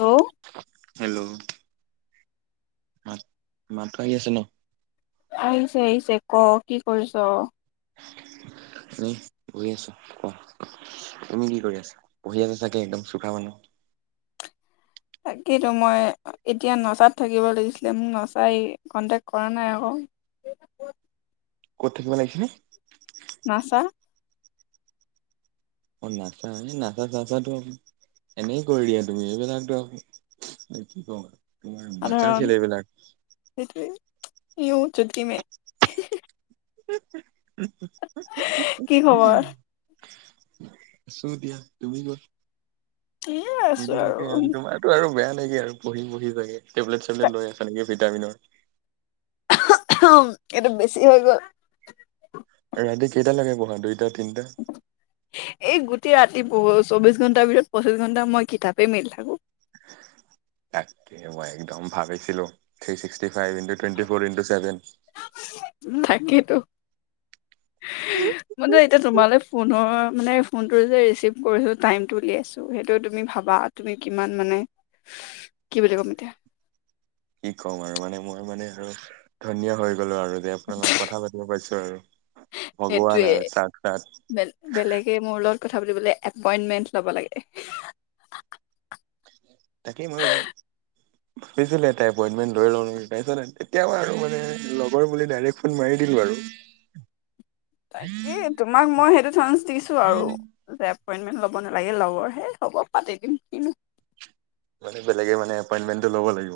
Hello hello. মাত মাত আহি আছে ন। আহিছে আহিছে ক কি কৰিছ। এনেই বহি আছোঁ কোৱা। তুমি কি কৰি আছা পঢ়ি আছা চাগে একদম চুকা মানুহ। তাকেতো মই এতিয়া নচাত থাকিব লাগিছিলে মোক নচাই কন্টেক্ কৰা নাই আকৌ। ক'ত থাকিব লাগিছিলে। নাছা। অ নাছা এই নাচা চাচা এনেই কৰি দিয়া তুমি এইবিলাকতো। কি কও তোমাৰ বাচ্ছাৰ সাধাৰণ খেল এইবিলাক। ইউ চুতকিমে হে হে। হু হু হু হু হু কি খবৰ? ওম। আছোঁ দিয়া তুমি ক'ত। এ মই আছো আৰু। ঠিকে তোমাৰতো আৰু বেয়া ন। নেকি আৰু পঢ়ি বহি চাগে টেবলেট চেবলেট লৈ আছা নেকি ভিটামিনৰ। ওহ ওহ এইটো বেছি হৈ গ'ল। ৰাতি কেইটা লাগে পঢ়া দুটাত। এই গোটেই ৰাতি পঢ়োঁ। চৌবিশ ঘণ্টাৰ ভিতৰত পঁচিছ ঘণ্টা মই কিতাপেই মেলি থাকোঁ। তাকে মই একদম ভাৱিছিলোঁ three sixty. Five hundred twenty four into seven. তাকেইতো মই দে এতিয়া তোমালৈ ফোনৰ। মানে ফোনটো যে ৰিচিভ কৰিছোঁ টাইটো উলিয়াইছোঁ সেইটো তুমি ভাবা তুমি কিমান মানে। [inaudible] কি বুলি ক'ম এতিয়া কি কম আৰু মানে মই মানে আৰু ধন্য হৈ। গ'লো আৰু দে আপোনাৰ লগত কথা পাতিব পাইছোঁ আৰু। ভগৱান সেইটোয়ে আৰু সাক্ষাৎ বে বেলেগে মোৰ লগত। কথা পাতিবলে এপইন্টমেন্ট লব লাগে। তাকে মই। ভাবিছিলোঁ এটাই এপইণ্টমেণ্ট লৈ লওঁ নেকি, তাৰপিছত এতিয়া আৰু মানে লগৰ বুলি ডাইৰেক্ট ফোন মাৰি কি বাৰু। তাকেই তোমাক মই সেইটো চান্স দিছোঁ আৰু যে এপইণ্টমেণ্ট ল'ব নালাগে লগৰহে হ'ব পাতি দিম কিনো। মানে বেলেগে মানে এপইন্টমেন্ট ল'ব লাগিব।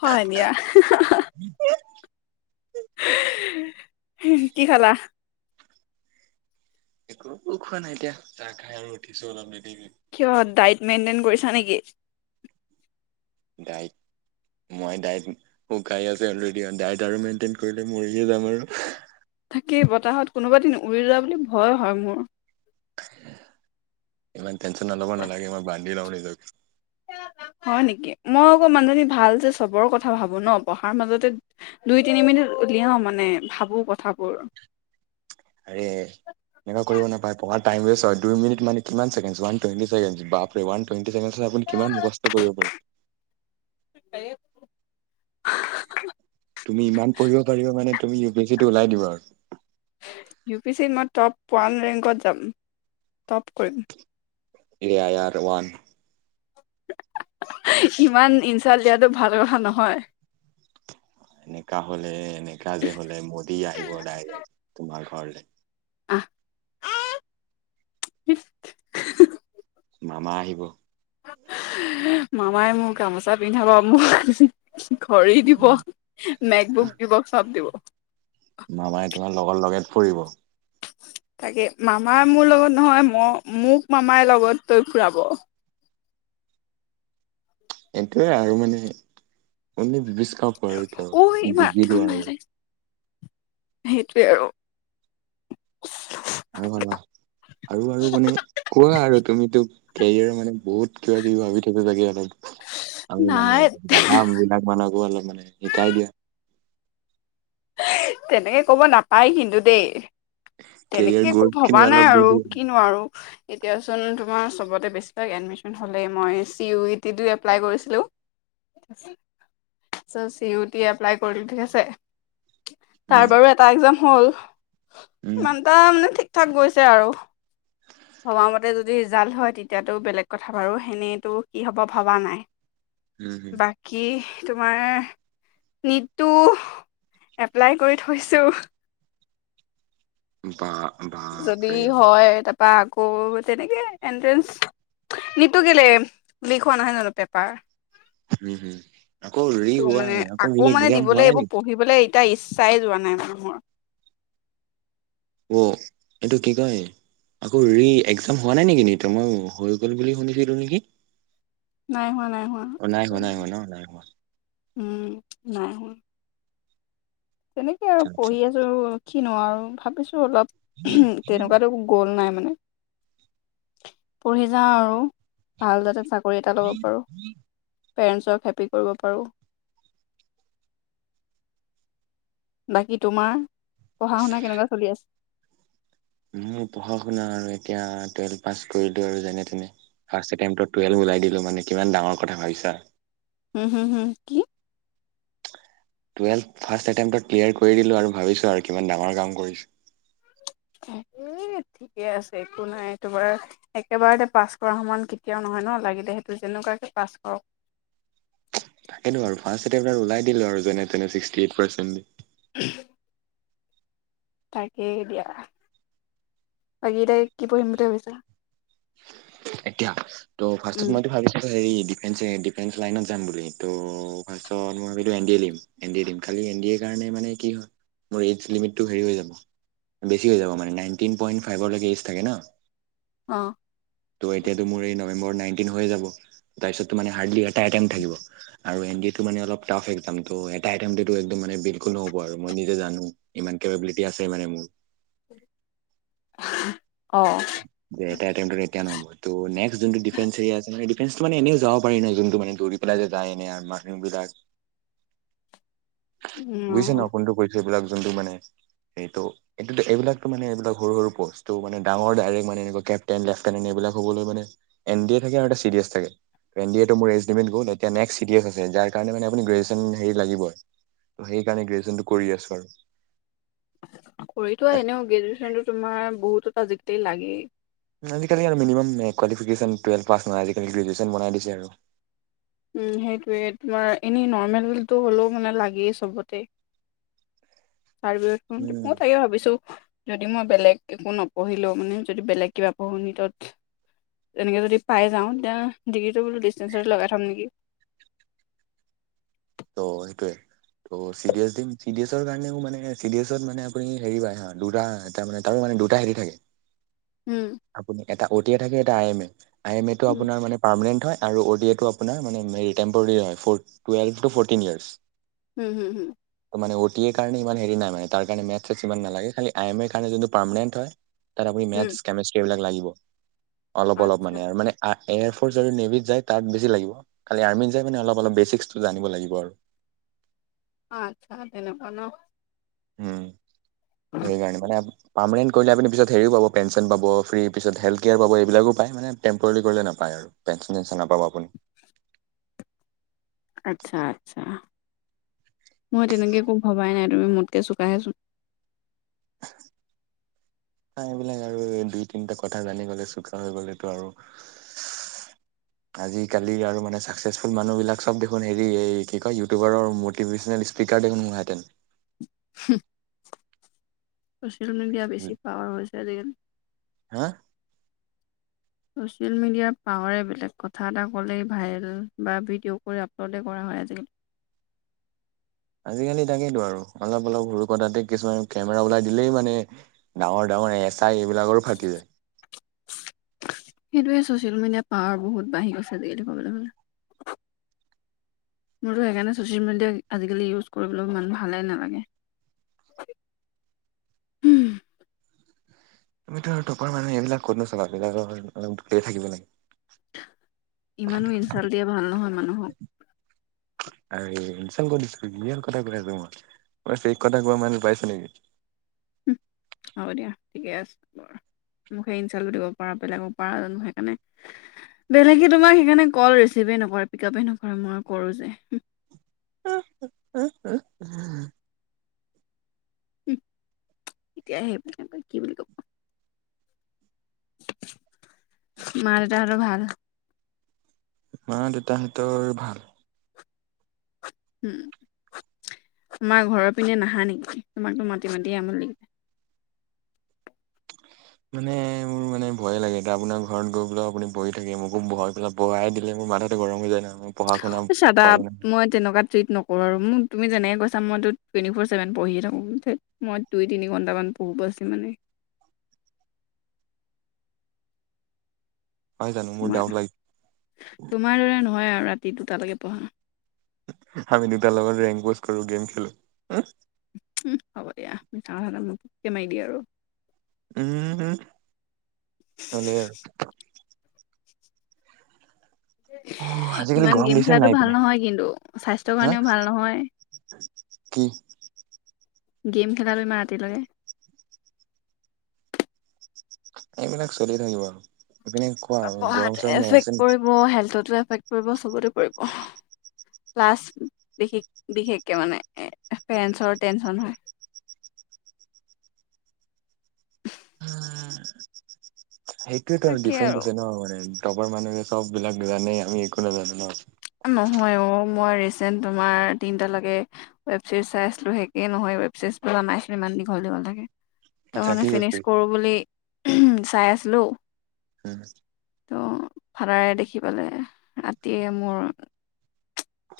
হয় দিয়া‌ হা হা হা। হে কি খালা? একো খোৱা নাই এতিয়া চাহ খাই আৰু উঠিছোঁ অলপ দেৰি। কিয় ডাইট মেইনটেইন কৰিছা নেকি? ডাইট। মই ডাইট শুকাই আছো অলৰেডি ডাইট আৰু মেইনটেইন কৰিলে মৰিয়ে যাম আৰু। থাকি বতাহত কোনোবাদিন উৰি যোৱা বুলি ভয় হয় মোৰ। ইমান তেনচন লব নালাগে মই বান্ধি লও নিজকে। হয় নেকি, মই অকৌ মানুহজনী ভাল যে চবৰ কথা ভাবো ন পঢ়াৰ মাজতে দুই- তিনিমিনিট উলিয়াও মানে ভাবো কথাবোৰ। আৰে, এনেকুৱা কৰিব নাপায় পঢ়াত টাইম ৱেচট হয়। দুই মিনি মানে কিমান ছেকেণ্ড ওৱান টোৱেণ্টি ছেকেণ্ডচ বাপৰে ৱান টোৱেন টি ছেকেণ্ডত আপুনি কিমান মুখস্থ কৰিব পাৰে। তুমি ইমান পঢ়িব পাৰিব মানে তুমি ইউ পি এছিটো ওলাই দিবা আৰু ইউ পি চি মই টপ ওৱান ৰেংকত যাম, টপ কৰিম। এ আয়াৰ ৱান। ইমান ইনছাল দিয়াটো ভাল কথা নহয়। এনেকা হলে এনেকা যে হলে মোদী আহিব ডাইৰেক্ট তোমাৰ ঘৰলৈ। আহ। মামা আহিব। আহ মামাই মোৰ গামোচা পিন্ধাব মোক। ঘড়ী দিব, নেগবুক দিব চব দিব। মামাই তোমাৰ লগৰ লগে ফুৰিব। তাকে, মামা মোৰ লগত নহয় ম মোক মামাই লগত তই ফুৰাব। সেইটোৱে আৰু মানে কোনদিন বিচ খাপ আৰু ঐ ক ইমান ৰাতিখন গুজিলো বাজি আৰু। লাগিছে সেইটোৱে আৰু। আৰু ভাবা। আৰু আৰু মানে কোৱা আৰু তুমিতো কেৰিয়াৰ মানে বহুত কিবা -কিবি ভাবি থাকো চাগে অলপ। আমি নাই মানে গাধাবিলাক মানুহকো অলপ মানে শিকাই দিয়া। তেনেকে কব নাপায় কিন্তু দেই। কেৰিয়াৰ তেনেকে একো গ'ল খিনি ভবা নাই অলপ দি আৰু দিয়ে কিনো আৰু এতিয়াচোন তোমাৰ চবতে বেছিভাগ এডমিশন হ'লেই মই চি ইউ ই টিতো এপ্লাই কৰিছিলোঁ। চ চি ইউটি এপ্লাই কৰিলো ঠিক আছে। তাৰ উম বাৰু এটা একজাম হ'ল, উম ইমানটা মানে ঠিক থাক গৈছে আৰু। ভবা মতে যদি ৰিজাল্ট হয় তেতিয়াতো বেলেগ কথা বাৰু সেনেইতো কি হব ভবা নাই। উম হম বাকী তোমাৰ নিটটো এপ্লাই কৰি থৈছো। বা! যদি বাপৰে বাপ হয় তাৰপা আক তেনেকে এণ্ট্ৰেন্স, নিটটো কেলে লিক হোৱা নাই জানো পেপাৰ? উম হম আকৌ ৰি ত হোৱা মানে ৰি আকৌ মানে এক্জাম হোৱা দিবলৈ নাই এইবোৰ নেকি পঢ়িবলৈ এটা ইচ্ছাই যোৱা নাই মানুহৰ। অ ইটো কি কয়? আকৌ ৰি একজাম হোৱা নাই নেকি ন মই হৈ গল বুলি শুনিছিলো নেকি নাই হোৱা নাই হোৱা অ নাই হ নাই হ ন নাই হ। উম নাই হোৱা তেনেকে আৰু আচ্ছা আচ্ছা পঢ়ি আছো কিনো আৰু ভাবিছো। অলপ উম তেনেকুৱাতো গ'ল নাই মানে। পঢ়ি যাওঁ আৰু- ভাল যাগাত চাকৰি এটা ল'ব পাৰোঁ। পেৰেণ্টছক হেপি কৰিব পাৰোঁ। বাকী তোমাৰ পঢ়া শুনা কেনেকুৱা চলি আছে? মোৰ পঢ়া শুনা আৰু এতিয়া টুৱেলভ পাছ কৰিলো আৰু যেনে তেনে- ৰ্ফাষ্ট এটেমটোত টুৱেল্‌ভ ওলাই দিলো মানে, কিমান ডাঙৰ কথা ভাৱিছা? হোঁ, হোঁ, হোঁ কি? টুৱেলভ ফাৰ্ষ্ট এটেম্পটত্‌ ক্লিয়াৰ কৰি দিলোঁ আৰু ভাৱিছোৱা আৰু কিমান ডাঙৰ কাম কৰিছোঁ। ভইচৰ মাত নাই এনে ঠিকে আছে, একো নাই। তোমাৰ একেবাৰতে পাছ কৰা সমান কেতিয়াও নহয় ন' লাগিলে সেইটো যেনেকুৱাকে পাছ কৰক। তাকেটো আৰু ৰ্ফাষ্ট এটেম্পত ওলাই দিলো আৰু যেনে- তেনে চিক্সটি এইট ৰ্পাছেণ্ট উম তাকেই দিয়া। বাকি এতিয়া কি পঢ়িম বুলি ভাৱিছা? এতিয়া, ত' উম ফাৰ্ষ্টত মইতো ভাবিছিলোঁ হেৰি ডিফেঞ্চে, ডিফেন্স লাইনত যাম বুলি ত' ৰ্ফাষ্টত মই ভাৱিলোঁ এন ডি এ দিম। এন ডি এ দিম, খালি এন ডি এ কা কাৰনে মানে কি হ'য়, মোৰ এইজ লিমিত্‌টো হেৰি হৈ যাব। বেছি হৈ যাব। মানে, নাইনটিন পইণ্ট ফাইভৰলৈকে এইজ থাকে ন' অ ত' এতিয়াটো মোৰ এই নৱেম্বৰত নাইন্‌টিন হৈ যাব। তাৰপিছতটো মানে হাৰ্ডলি- টা আইটেম থাকিব। আৰু এন ডি এ টো মানে অলপ টাফ হ'য় এক্সামটো এটা আইটেমতোটো একদম মানে বিলকুল নহ'ব আৰু মই নিজে জানোঁ। কিমান কেপাবিলিতি আছে মানে মোৰ [unintelligible] যে এটা আইটেম্‌টো এতিয়া নহ'ব। টো নেক্স যোনটো ডিফেন্স এৰিয়া আছে নহ'য়, ডি ফ্ৰেন্সটো মানে এনেও যাব পাৰি ন'? যোনটো মানে দৌৰি পেলাই যে যায়, এনে আ মানুহ বিলাক- বুজিছে ন'? উম কোনটো কৈছো এইবিলাক। যোনটো মানে, এইটো এটো তু এইবিলাকটো, মানে এইবিলাক সৰু সৰু পষ্টটো মানে- ডাঙৰ ডাইৰেক্ট মানে এনেকুৱা কেপ্টেইন, লেফ্‌টেনেণ্ট এইবিলাক হ'বলৈ মানে এন ড এ থাকে আৰু এটা চি ডি এচ থাকে। এন ডি এ মোৰ এইজ লিমিট গ'ল এতিয়া নেক্সট চি ডি এচ আছে যাৰ কাৰণে মানে গ্ৰেজুৱেচনটো হেৰি লাগিব ত' সেইকাৰণে গ্ৰেজুৱেচনটো কৰি আছো আৰু। কৰি থোৱা তাক এনেও গ্ৰেজুৱেচনটো তোমাৰ বহুতৰ মাজতেই লাগে। আজি-কালি আৰু মিনিমাম এ কোৱালিফিকেশ্যন টুৱেল্ভ পাছ নহয়। আজি-কালি গ্ৰেজুৱেচন বনাই দিছে আৰু। উম, সেইটোৱে তোমাৰ এনেই নৰ্মেলটো হ'লেও মানে, লাগেই চবতে। ভইচৰ মাত নাই ৰ্থাডগ্ৰেটটো মই তাকে ভাৱিছোঁ। যদি মই বেলেগ একো নপঢ়িলো। মানে, যদি বেলেগ কিবা পঢ়ো নীতত তেনেকে যদি পাই যাওঁ তেতিয়া ডিগ্ৰীটো বোলো, ডিষ্টেঞ্চত লগাই থম নেকি? কি ত' সেইটোৱে। ত' চি ডি এছ দিম, চি ডি এছৰ কাৰণেও মানে, চি ডি এছত মানে আপুনি হেৰি পায় হা দুটা তাৰমানে তাৰোমানে- দুটা হেৰি থাকে উম - আপোনি এটা অ টি আই থাকে এটা I M A, I M A টো উম আপোনাৰ মানে, ৰ্পামেনেণ্ট হ'য় আৰু অ টি এ টো আপোনাৰ মানে, মেৰি টেম্পৰীয়ে হ'য়। Twelve to fourteen minutes. হোঁম, হোঁম, হোঁম মানে, অ' টি এ ৰ কাৰণে ইমান হেৰি নাই মানে, তাৰ কাৰণে মেথচ্‌-চেথচ্‌ সিমান নালাগে। খালি, আই এম এ ৰ কাৰণ যোনটো পাৰমানেণ্ট হ'য় তাত আপুনি হুম মেথছ্‌, কেমেষ্ট্ৰি এইবিলাক লাগিব। অলপ অলপ আচ্ছা মানে আৰু মানে, আৰ্‌ এয়াৰফৰ্চ আৰু নেভিত যায় তাত বেছি লাগিব। খালি, আৰ্মিত যায় মানে, অলপ অলপ বেচিক্সটো জানিব লাগিব। দিব আৰু। আচ্ছা, তেনেকুৱা ন'? উম, আৰু জানিব নে আপু পাৰ্মেনেণ্ট কৰিলে আপুনি পিছত হেৰিও পাব, পেঞ্চন পাব, ফ্ৰী পিছ, হেল্থ কেয়াৰ পাব। এইবিলাকো পায় মানে, টেম্প্ৰৰিলি কৰিলে নাপায়। পেঞ্চন- চেঞ্চন নাপাব আপুনি। আচ্ছা, আচ্ছা। মই তেনেকে একো ভৱাই নাই। তুমি মোতকে চোকাহেচোন? আ, এইবিলাক আৰু দুই -তিনিটা কথা জানি গ'লে, চোকা হৈ গ'লেটো আৰু। [unintelligible] আজিকালি আৰু মানে চাকচেচফুল আজিকালি আৰু চাকছেছ মানুহবিলাক চব দেখোন হেৰি এই কি কয় ইউটিউবাৰৰ মটিভেশ্যনেল স্পীকাৰ। মন। হুমহ। চ'চিয়েল মিডিয়া বেছি পাৱাৰ হৈছে আজিকালি। হা। চচিয়েল মিডিয়াৰ পাৱাৰে বেলেগ কথা এটা কলে ভাইৰেল বা ভিডিঅ' কৰি আপলোড কৰা হয়। হয় আজিকালি। [unintelligible] আজিকালি তাকেইেতটো আৰু আজিকালি তাকেতো অলপ অলপ সৰু কথাতে কিছুমান কেমেৰা ওলাই দিলেই মানে ডাঙৰ ডাঙৰ। এচা এইবিলাকৰো ফাটি যায়। সেইটোৱে ছচিয়েল মিডিয়াৰ পাৱাৰ বহুত বাঢ়ি গৈছে আজিকালি কবলৈ গলে। মোৰতো সেইকাৰণে ছ'চিয়েল মিডিয়া আজিকালি ইউজ কৰিবলৈ মানুহ ভালেই নালাগে। [unintelligible] তুমিতো টপৰ মানে এইবিলাক ক'ত নো চলাবা এইবিলাকৰ পৰা দূৰত থাকিব লাগে। ইমানো ইনচালট দিয়া ভাল নহয় মানুহক। আৰে ইনচাল্ট কত দিছো ৰিয়েল কথা কৈ আছো মই ফেক কথা কোৱা মানুহ পাইছ নেকি? উম হব দিয়া ঠিকে আছে। মুকেই ইনঞ্চালো দিব পাৰা বেলেগৰ পাৰা জানো সেইকাৰণে। বেলেগে তোমাৰ সেইকাৰণে কল ৰিচিভ য়ে নকৰে পিকাবে নকৰে মই কৰোঁ যে হম। উ উ হা। হুম এতিয়া সে বুলি নকৈ কি বুলি কব। মা দেউতা হতৰ ভাল? মা দেউতাহতৰ ভাল। উম। তোমাৰ ঘৰৰ পিনে নাহা নেকি তোমাকতো মাতি মাতিয়ে আমণি লাগিলে। মানে উ। মানে ভয়োগে এয়া আপোনাৰ ঘৰত ভয়ে লাগে আপোনাৰ ঘৰত গৈ বহি থাকে মোকো বহাই পেলাই পৰাই দিলে মাথাটো গৰম হৈ যায় ন। অ চাতাপ মই তেনেকুৱা ট্ৰিট নকৰো আৰু মোক তুমি যেনেকে গৈছ। মই টোৱেন্টি ফৰ ছেভেন পঢ়িয়ে থাকো মই দুই তিনি ঘন্টা মান পঢ়ো বছ ইমানেই। [unintelligible] নহয় জানো মোৰ তোমাৰ ডাউট লাগে তোমাৰ দৰে নহয় আৰু ৰাতি দুটালৈকে পঢ়া। আমি দুটাৰ লগত ৰেংক বজ কৰো গেম খেলো। উম হ'ব দিয়া মিছা কথা মুখতে মাৰি দিয় আৰু। উম উম হলেই আৰু। অ আজিকালি ইমান গৰম গেম দিছে খেলাটো নাই সেই ভাল পিনে নহয় কিন্তু স্বাস্থ্যৰ আৰু কাৰণেও ভাল নহয় হা। কি? গেম খেলা বেমাৰ ইমান ৰাতিলৈকে। এইবিলাক চলি থাকিব আৰু। এইপিনে কোৱা আৰু গৰম পঢ়াত চৰম হৈ আছে এফেক্ট নি পৰিব হেল্থতো এফেক্ট পৰিব চবতে পৰিব। ক্লাছ বিশেষ বিশেষকে মানে পেৰেন্ৰ টেনচন হয়। [inaudible] সেইটোৱে ত তাকে ডিফাৰেন্ট আৰু আছে ন মানে টপাৰ মানুহে চব বিলাক জানে। আমি একো নাজানো ন। নহয়, অ মই ৰিচেন্ট তোমাৰ তিনটা লৈকে ৱেব চিৰিজ চাই আছিলো, শেষে নহয় ৱেব চিৰিজ তা [unintelligible] ইমান দীঘল দীঘল থাকে। তাৰ আচ্ছা কি মানে ৱেব ফিনিছ কৰো বুলি উমহ চাই আছিলো। [unintelligible] ত ফাদাৰে দেখি পালে ৰাতিয়ে মোৰ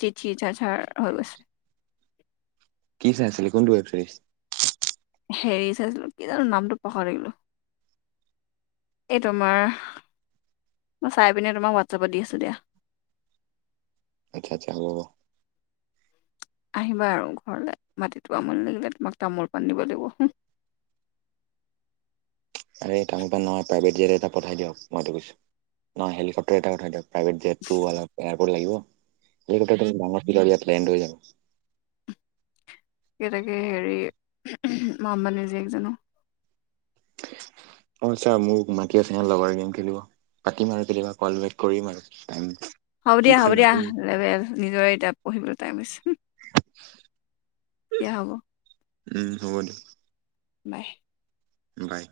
জিজি যাঝাৰ হৈ গৈছে। কি চাই আছিলি কোনটো ৱেব চিৰিজ? হেৰি চাইছিলো কি জানো নামটো পাহৰি থাকিলো। এই তোমাৰ মই চাই পিনে তোমাক হোৱাটছআপত দি আছো দিয়া। আচ্ছা, আচ্ছা হ'ব বাও। আহিবা আৰু ঘৰলে মাতিটো আমনি লাগিলে, তোমাক তামোল পাণ দিব লাগিব হুহ। হেই তামোল-পাণ নহয় প্ৰাইভেট হেৰি এটা পঠাই দিয়ক মইতো কৈছো। নহয় হেলিকপ্টাৰ এটা উঠাই দিয়ক। প্ৰাইভেত জেট [unintelligible] এয়াৰপৰ্ট লাগিব। এই [unintelligible] লেণ্ড হৈ যাব। তাকে তাকে হেৰি মই আম্বানী জিয়েক জানো? [inaudible] অ ছাৰ, মোক মাতি আছে লগৰ গেম খেলিব। পাতিম আৰু কেতিয়াবা কল বেক কৰিম আৰু। হ'ব কি দিয়া, হ'ব কৰিম দিয়া। আপুনি নিজৰে এতিয়া পঢ়িবলৈ টাইম‌ হৈছে হুহ। এয়া হ'ব। উম, হ'ব দিয়ক। বাই। বাই।